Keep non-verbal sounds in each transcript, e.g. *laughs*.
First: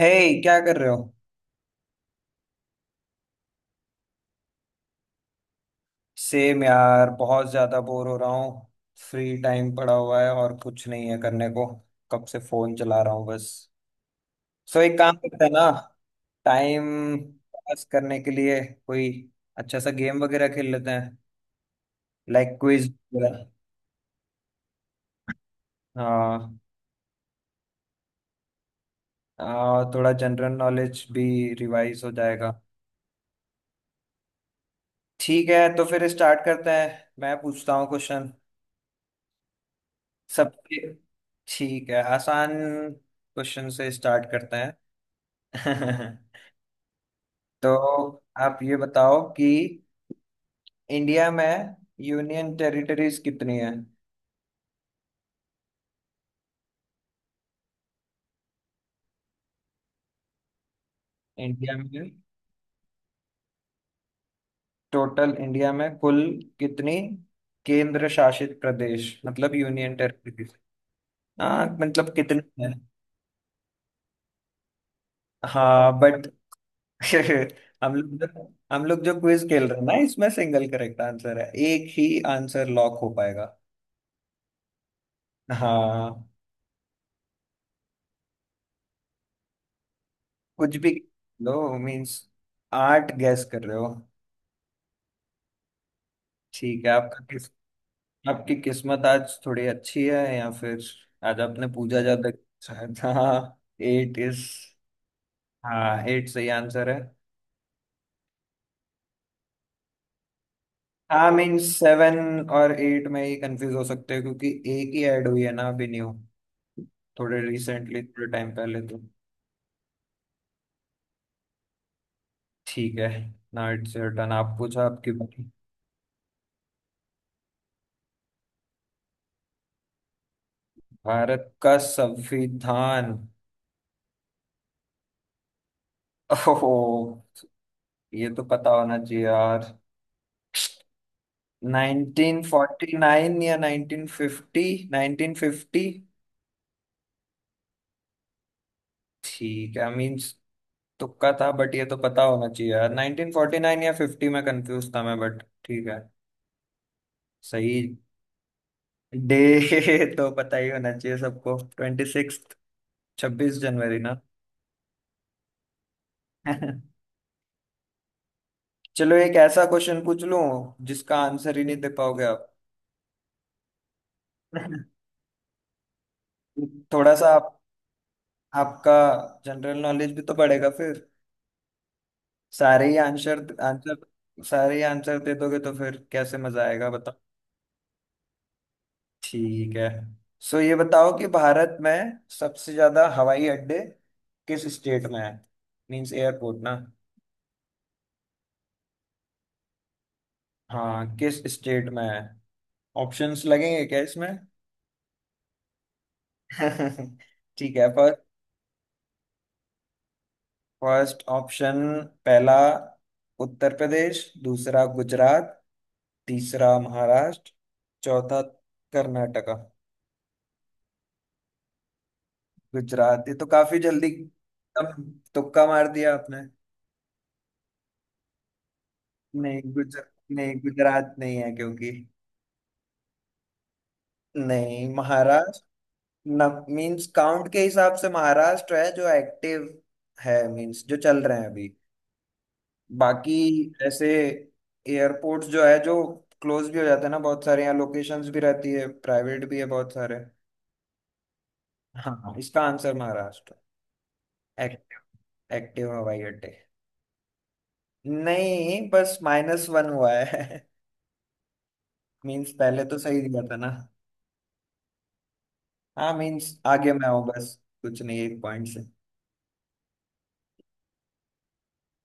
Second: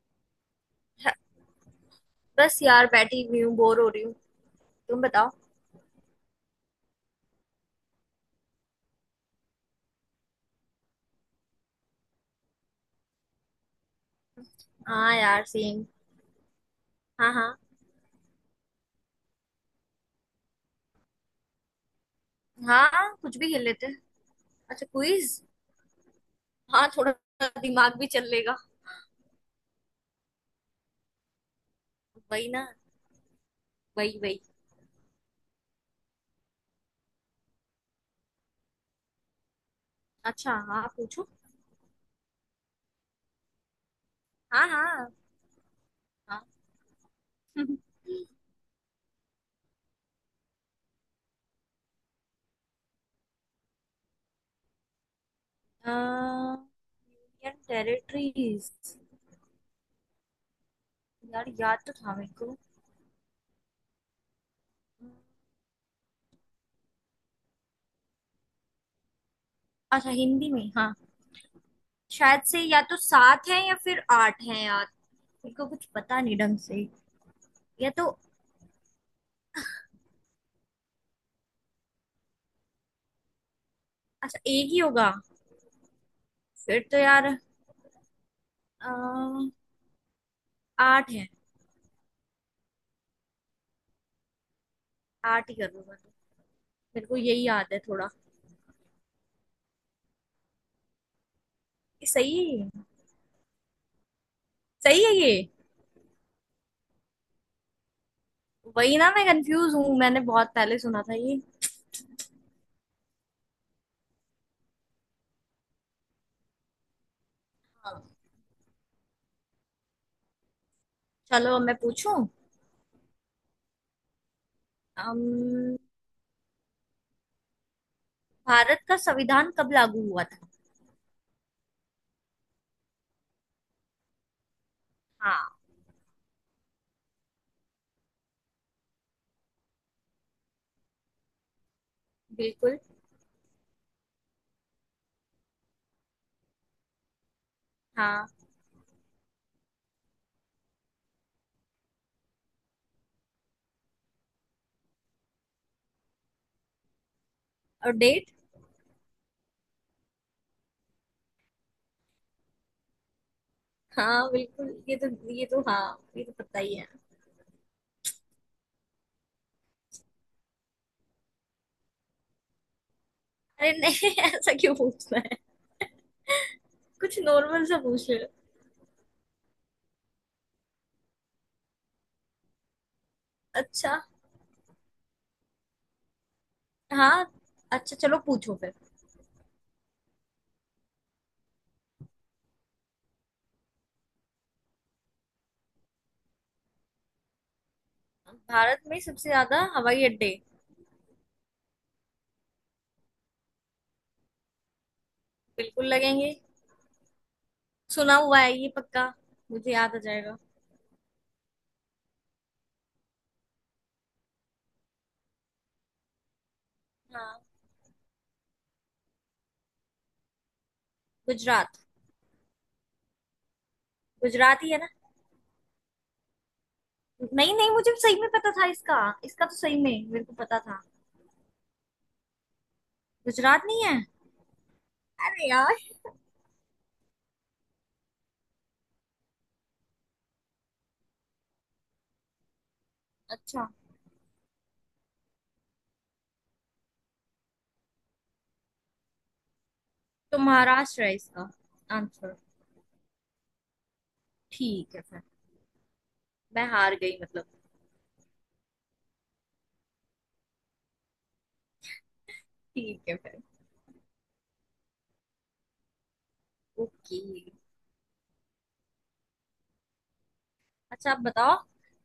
हे hey, क्या कर रहे हो? बस यार बैठी हुई हूँ बोर हो रही हूँ। तुम बताओ। सेम यार बहुत ज्यादा बोर हो रहा हूँ। फ्री टाइम पड़ा हुआ है और कुछ नहीं है करने को। कब से फोन चला रहा हूँ बस। सो एक हाँ काम करते यार हैं ना। सेम। टाइम हाँ हाँ। पास करने के लिए कोई अच्छा सा गेम वगैरह खेल लेते हैं। लाइक क्विज हाँ कुछ वगैरह। भी खेल लेते हैं। अच्छा क्विज। हाँ हाँ थोड़ा दिमाग भी चल लेगा। थोड़ा जनरल नॉलेज भी रिवाइज हो वही जाएगा। ना। वही वही। ठीक है तो फिर स्टार्ट करते हैं। मैं पूछता हूँ क्वेश्चन अच्छा सबके। हाँ पूछो। ठीक है आसान क्वेश्चन से स्टार्ट करते हाँ हाँ। हैं। *laughs* हाँ *laughs* तो यूनियन आप ये बताओ कि इंडिया में यूनियन टेरिटरीज कितनी है। टेरिटरीज। यार इंडिया याद तो में था मेरे को। टोटल इंडिया में कुल कितनी केंद्र शासित प्रदेश मतलब यूनियन अच्छा हिंदी टेरिटरीज। में हाँ। हाँ मतलब शायद से कितनी है? या तो सात है या फिर आठ है यार। मेरे को कुछ हाँ पता बट नहीं ढंग से। *laughs* या हम तो लोग जो हम लोग जो क्विज खेल रहे हैं ना इसमें सिंगल करेक्ट आंसर है एक ही। आंसर लॉक हो पाएगा। अच्छा एक ही होगा। हाँ फिर तो यार अ, कुछ भी आठ है। लो। मींस आठ गैस कर रहे हो? आठ ही करूंगा तो। ठीक है मेरे को आपका। यही याद है थोड़ा। आपकी किस्मत आज थोड़ी अच्छी है या फिर आज आपने पूजा ये ज्यादा। सही है ये? शायद हाँ। Eight is. सही है ये। हाँ एट सही आंसर है। वही ना मैं कंफ्यूज हूँ मैंने बहुत पहले सुना था हाँ ये। मीन सेवन और एट में ही कंफ्यूज हो सकते हैं क्योंकि एक ही ऐड हुई है ना अभी न्यू। थोड़े रिसेंटली हाँ। थोड़े टाइम पहले तो। चलो अब मैं पूछूं। ठीक है ना इट्स योर टर्न आप पूछा आपकी बारी। अम्म, भारत का संविधान कब लागू हुआ था। भारत का संविधान। हाँ ओहो। ये तो पता होना चाहिए यार। बिल्कुल। 1949 या 1950। 1950। हाँ। ठीक है मीन्स तुक्का था बट ये तो पता होना चाहिए यार 1949 या 50 में कंफ्यूज था मैं बट ठीक है। और सही। डेट। डे *laughs* तो पता ही होना चाहिए सबको 26 26 जनवरी ना। हाँ बिल्कुल ये तो हाँ ये तो पता ही है। *laughs* चलो एक ऐसा क्वेश्चन पूछ लूं जिसका आंसर ही नहीं दे पाओगे आप। अरे नहीं *laughs* ऐसा क्यों *laughs* पूछना है। थोड़ा कुछ सा आप। नॉर्मल सा पूछ रहे हो। आपका जनरल नॉलेज भी तो बढ़ेगा फिर। सारे ही आंसर अच्छा आंसर सारे ही आंसर दे दोगे तो फिर कैसे मजा आएगा। हाँ। अच्छा चलो पूछो फिर। ठीक है। सो ये बताओ कि भारत में सबसे ज्यादा हवाई अड्डे किस स्टेट में है मीन्स एयरपोर्ट ना। भारत में सबसे ज्यादा हवाई अड्डे। हाँ किस स्टेट में है? ऑप्शंस लगेंगे क्या इसमें? बिल्कुल लगेंगे। *laughs* ठीक है पर। सुना हुआ है ये पक्का। मुझे याद आ जाएगा। फर्स्ट ऑप्शन पहला उत्तर प्रदेश। दूसरा गुजरात। तीसरा हाँ महाराष्ट्र। चौथा कर्नाटका। गुजरात। गुजरात ये तो काफी जल्दी गुजरात ही है ना। एकदम। तुक्का मार दिया आपने। नहीं नहीं मुझे सही में पता था इसका। इसका तो नहीं सही गुजर में मेरे को नहीं पता था। गुजरात नहीं है क्योंकि। गुजरात नहीं है। नहीं अरे महाराष्ट्र। यार। न मींस काउंट के हिसाब से महाराष्ट्र है जो एक्टिव है मींस जो चल रहे हैं अभी बाकी। अच्छा। ऐसे एयरपोर्ट्स जो है जो क्लोज भी हो जाते हैं ना बहुत सारे यहाँ लोकेशंस भी रहती है प्राइवेट भी है बहुत सारे। तो महाराष्ट्र है इसका हाँ आंसर। इसका आंसर महाराष्ट्र। एक्ट, ठीक है फिर। एक्टिव हवाई अड्डे। मैं हार गई मतलब। नहीं बस माइनस वन हुआ है। *laughs* मींस पहले तो ठीक है सही फिर। दिया था ना। हाँ मींस आगे मैं ओके। हूँ बस। कुछ नहीं एक पॉइंट से। अच्छा आप बताओ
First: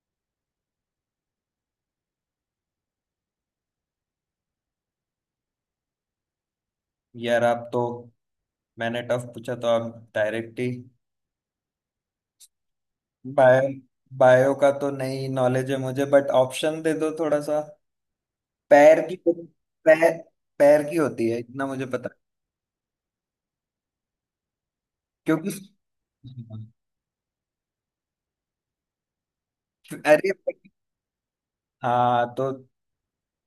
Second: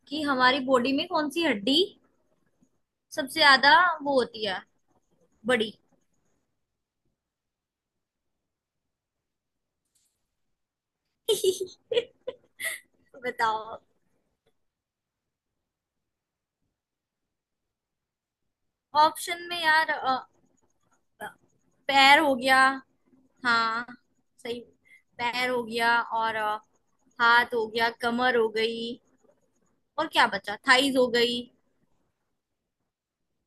कि हमारी बॉडी में कौन सी हड्डी सबसे ज्यादा वो होती है बड़ी। यार आप तो मैंने टफ पूछा तो आप डायरेक्ट ही। *laughs* बायो बताओ। बायो का तो नहीं नॉलेज है मुझे बट ऑप्शन दे दो थोड़ा सा। पैर की तो, ऑप्शन में यार पैर पैर की होती है इतना मुझे पता। पैर हो गया। हाँ सही। पैर क्योंकि हो गया और हाथ हो गया कमर हो गई और क्या अरे बचा थाइज हो गई। हाँ तो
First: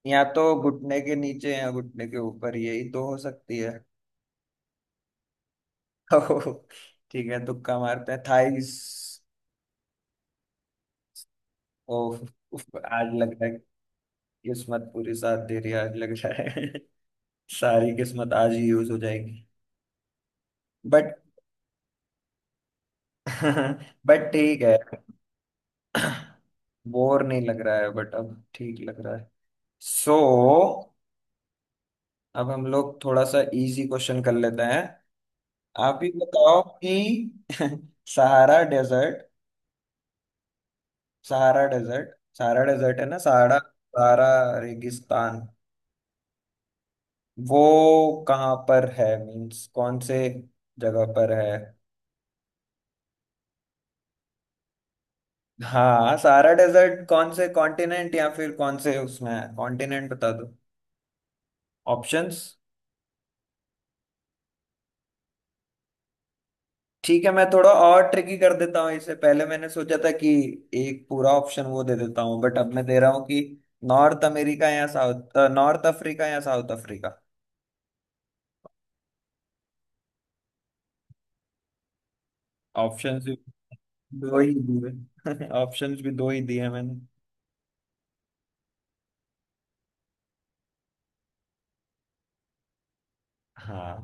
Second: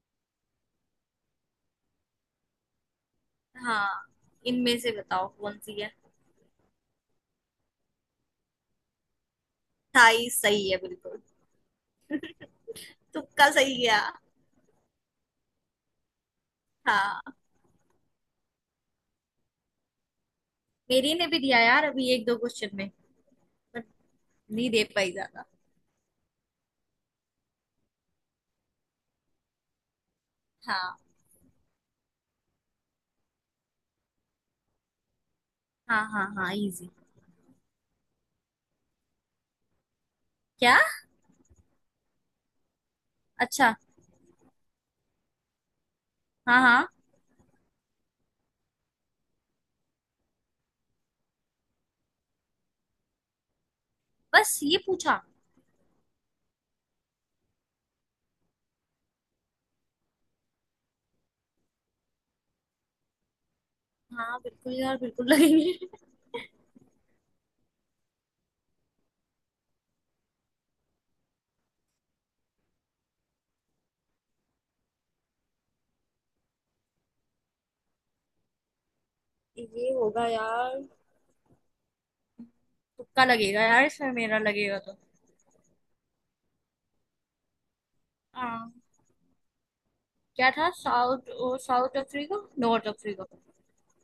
या तो घुटने के नीचे या घुटने के ऊपर यही तो हो सकती है। हाँ इनमें से बताओ कौन सी है। *laughs* ओह, ठीक है तुक्का मारते हैं थाइस। थाई सही है बिल्कुल। ओह उफ, आज लग तुक्का रहा है। सही गया। किस्मत पूरी साथ दे रही है आज लग रहा है। हाँ। *laughs* सारी किस्मत आज ही यूज हो जाएगी। मेरी बट ने भी दिया यार अभी एक दो क्वेश्चन में। पर *laughs* बट ठीक नहीं है। दे पाई ज्यादा। *clears throat* बोर नहीं लग रहा है बट अब ठीक लग रहा है। सो हाँ अब हम लोग थोड़ा सा इजी क्वेश्चन कर लेते हैं। आप हाँ ही हाँ हाँ बताओ इजी। कि *laughs* सहारा डेजर्ट क्या। सहारा डेजर्ट सहारा डेजर्ट है ना सहारा अच्छा। सहारा रेगिस्तान। हाँ हाँ। वो कहाँ पर है मीन्स कौन से जगह पर है? बस ये पूछा। हाँ सहारा डेजर्ट कौन से कॉन्टिनेंट या फिर कौन से उसमें है कॉन्टिनेंट बता दो। ऑप्शंस। हाँ बिल्कुल यार बिल्कुल लगेंगे। ठीक है मैं थोड़ा और ट्रिकी कर देता हूँ इसे पहले मैंने सोचा था कि एक पूरा ऑप्शन वो दे देता हूँ बट अब मैं दे रहा हूँ कि नॉर्थ अमेरिका या साउथ नॉर्थ अफ्रीका या साउथ अफ्रीका। *laughs* ये होगा यार। ऑप्शंस तुक्का भी लगेगा यार इसमें मेरा दो ही लगेगा तो। दिए। *laughs* ऑप्शंस भी दो ही दिए हैं मैंने। हाँ क्या था south south Africa North Africa. हाँ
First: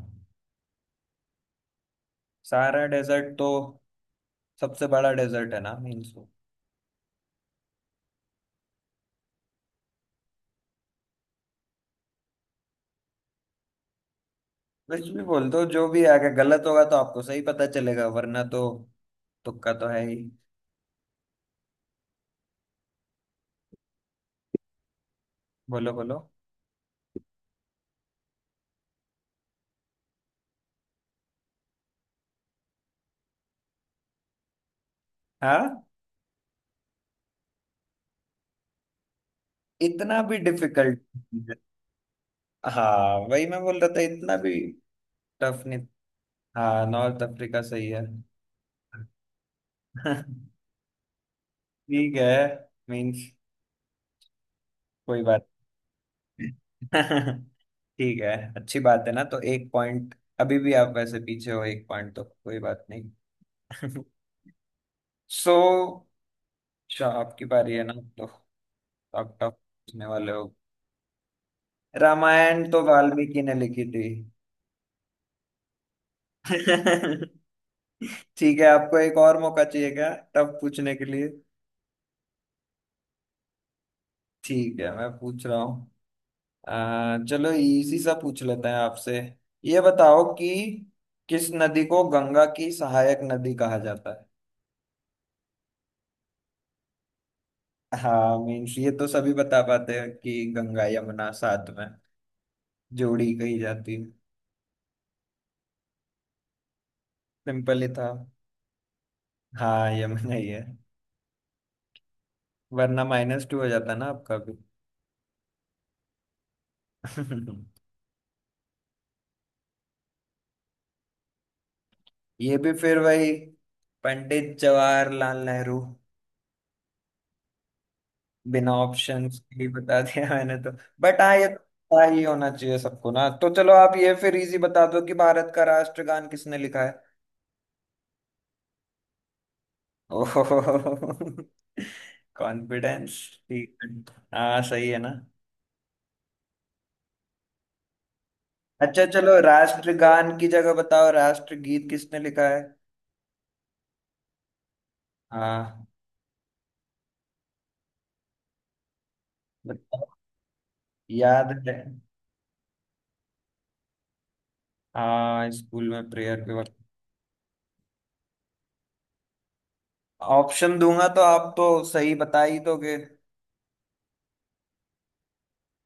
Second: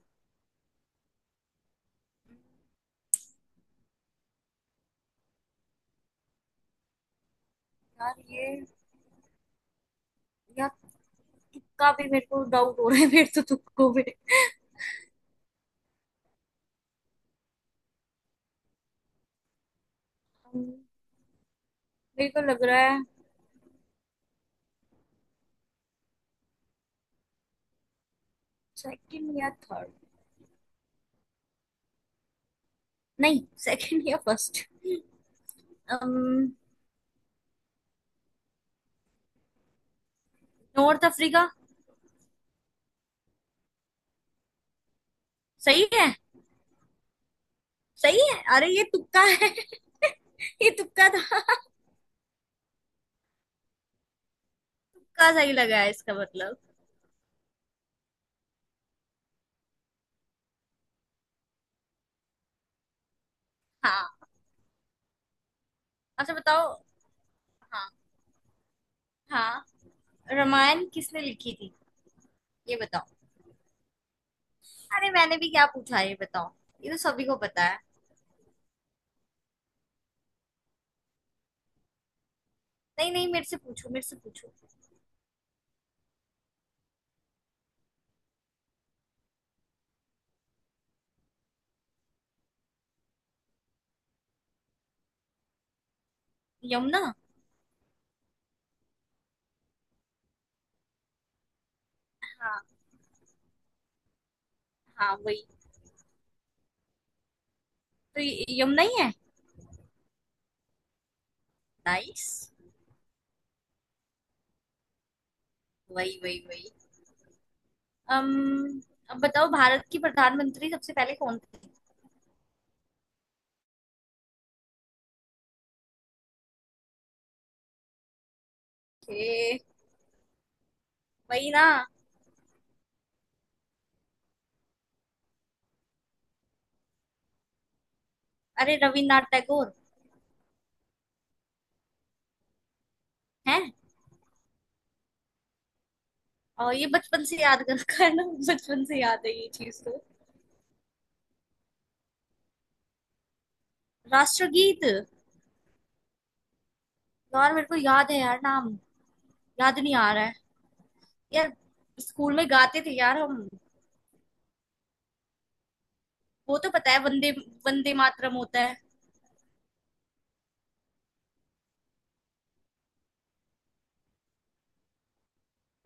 सारा डेजर्ट तो सबसे बड़ा डेजर्ट है ना मीन्स। यार ये यार तुक्का भी मेरे को डाउट हो रहा है मेरे तो तुक्कों में। कुछ भी बोल दो जो भी आगे गलत होगा तो आपको सही पता चलेगा वरना तो तुक्का तो है ही। अम, मेरे को लग रहा है बोलो बोलो। सेकंड या थर्ड नहीं सेकंड या फर्स्ट हाँ नॉर्थ इतना भी अफ्रीका डिफिकल्ट। हाँ वही मैं बोल रहा था इतना भी टफ नहीं। सही है। हाँ नॉर्थ अफ्रीका सही है। सही है अरे ये तुक्का है *laughs* *laughs* ये तुक्का था। ठीक है मीन्स कोई तुक्का बात सही लगा है इसका नहीं। मतलब। *laughs* ठीक है अच्छी बात है ना तो एक पॉइंट अभी भी आप वैसे पीछे हो एक पॉइंट तो कोई बात नहीं। *laughs* हाँ। सो अच्छा बताओ। अच्छा आपकी बारी है हाँ ना तो आप टफ हाँ। पूछने वाले हो। रामायण किसने लिखी थी रामायण ये तो बताओ। वाल्मीकि ने लिखी थी। अरे मैंने भी क्या पूछा है ये बताओ ये तो सभी को *laughs* पता है। ठीक है आपको एक और मौका चाहिए क्या टफ पूछने के लिए। नहीं नहीं मेरे से पूछो मेरे से पूछो। ठीक है मैं पूछ रहा हूँ। चलो इसी सा पूछ लेते हैं आपसे। ये बताओ कि किस नदी को गंगा की सहायक नदी कहा जाता यमुना। है। हाँ मीन्स ये तो सभी बता पाते हैं कि गंगा यमुना साथ में जोड़ी कही जाती है। हाँ वही। सिंपल ही था। तो यमुना ही है। हाँ यमुना ही है। नाइस। वरना माइनस टू हो जाता ना आपका भी। वही वही वही। अम्म अब बताओ भारत की प्रधानमंत्री सबसे पहले कौन *laughs* ये भी फिर वही पंडित जवाहरलाल नेहरू बिना ऑप्शंस थे। के ही बता दिया मैंने तो। बट हाँ ये वही तो ना। पता ही होना चाहिए सबको ना तो चलो आप ये फिर इजी बता दो कि भारत का राष्ट्रगान किसने लिखा है। अरे रविन्द्रनाथ टैगोर *laughs* ओहो कॉन्फिडेंस। हैं। ठीक है। हाँ सही है ना? और ये बचपन से याद कर रखा है ना। बचपन से अच्छा याद है चलो ये चीज तो। राष्ट्रगान की जगह बताओ राष्ट्रगीत किसने लिखा है? राष्ट्रगीत। हाँ यार मेरे को याद है यार नाम याद नहीं बताओ आ रहा है। यार याद है। स्कूल में गाते थे यार हम। हाँ स्कूल में प्रेयर के वो तो वक्त। पता है वंदे वंदे मातरम होता है। ऑप्शन दूंगा तो आप तो सही बता ही दोगे।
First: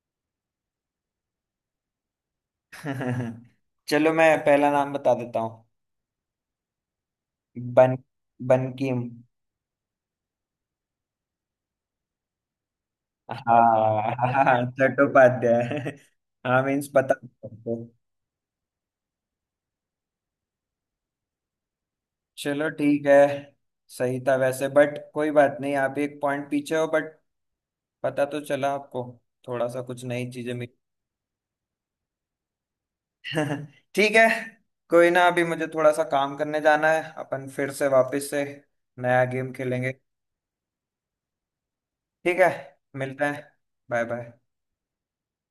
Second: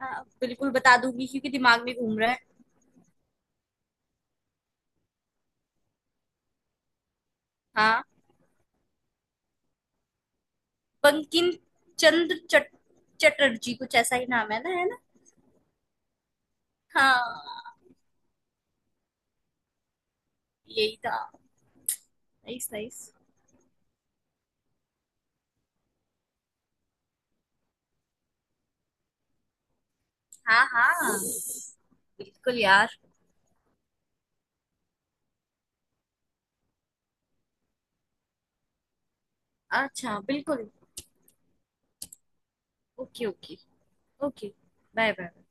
हाँ, बिल्कुल बता दूंगी क्योंकि दिमाग में घूम रहा है। *laughs* चलो मैं पहला नाम बता देता हूँ। बन हाँ। बनकीम। बंकिम चंद्र चटर्जी कुछ ऐसा ही हाँ नाम है हाँ ना है ना। चट्टोपाध्याय। हाँ मीन्स पता है सबको। हाँ। यही था। चलो नाइस नाइस। ठीक है। सही था वैसे बट कोई बात नहीं आप एक पॉइंट पीछे हो बट पता तो चला आपको थोड़ा सा कुछ नई चीजें हाँ मिली। हाँ बिल्कुल यार। *laughs* ठीक है। कोई ना अभी मुझे थोड़ा सा काम करने जाना है अपन फिर से वापस से नया गेम खेलेंगे। अच्छा बिल्कुल। ठीक है। मिलते ओके हैं। Okay. Bye bye. Okay. Bye bye.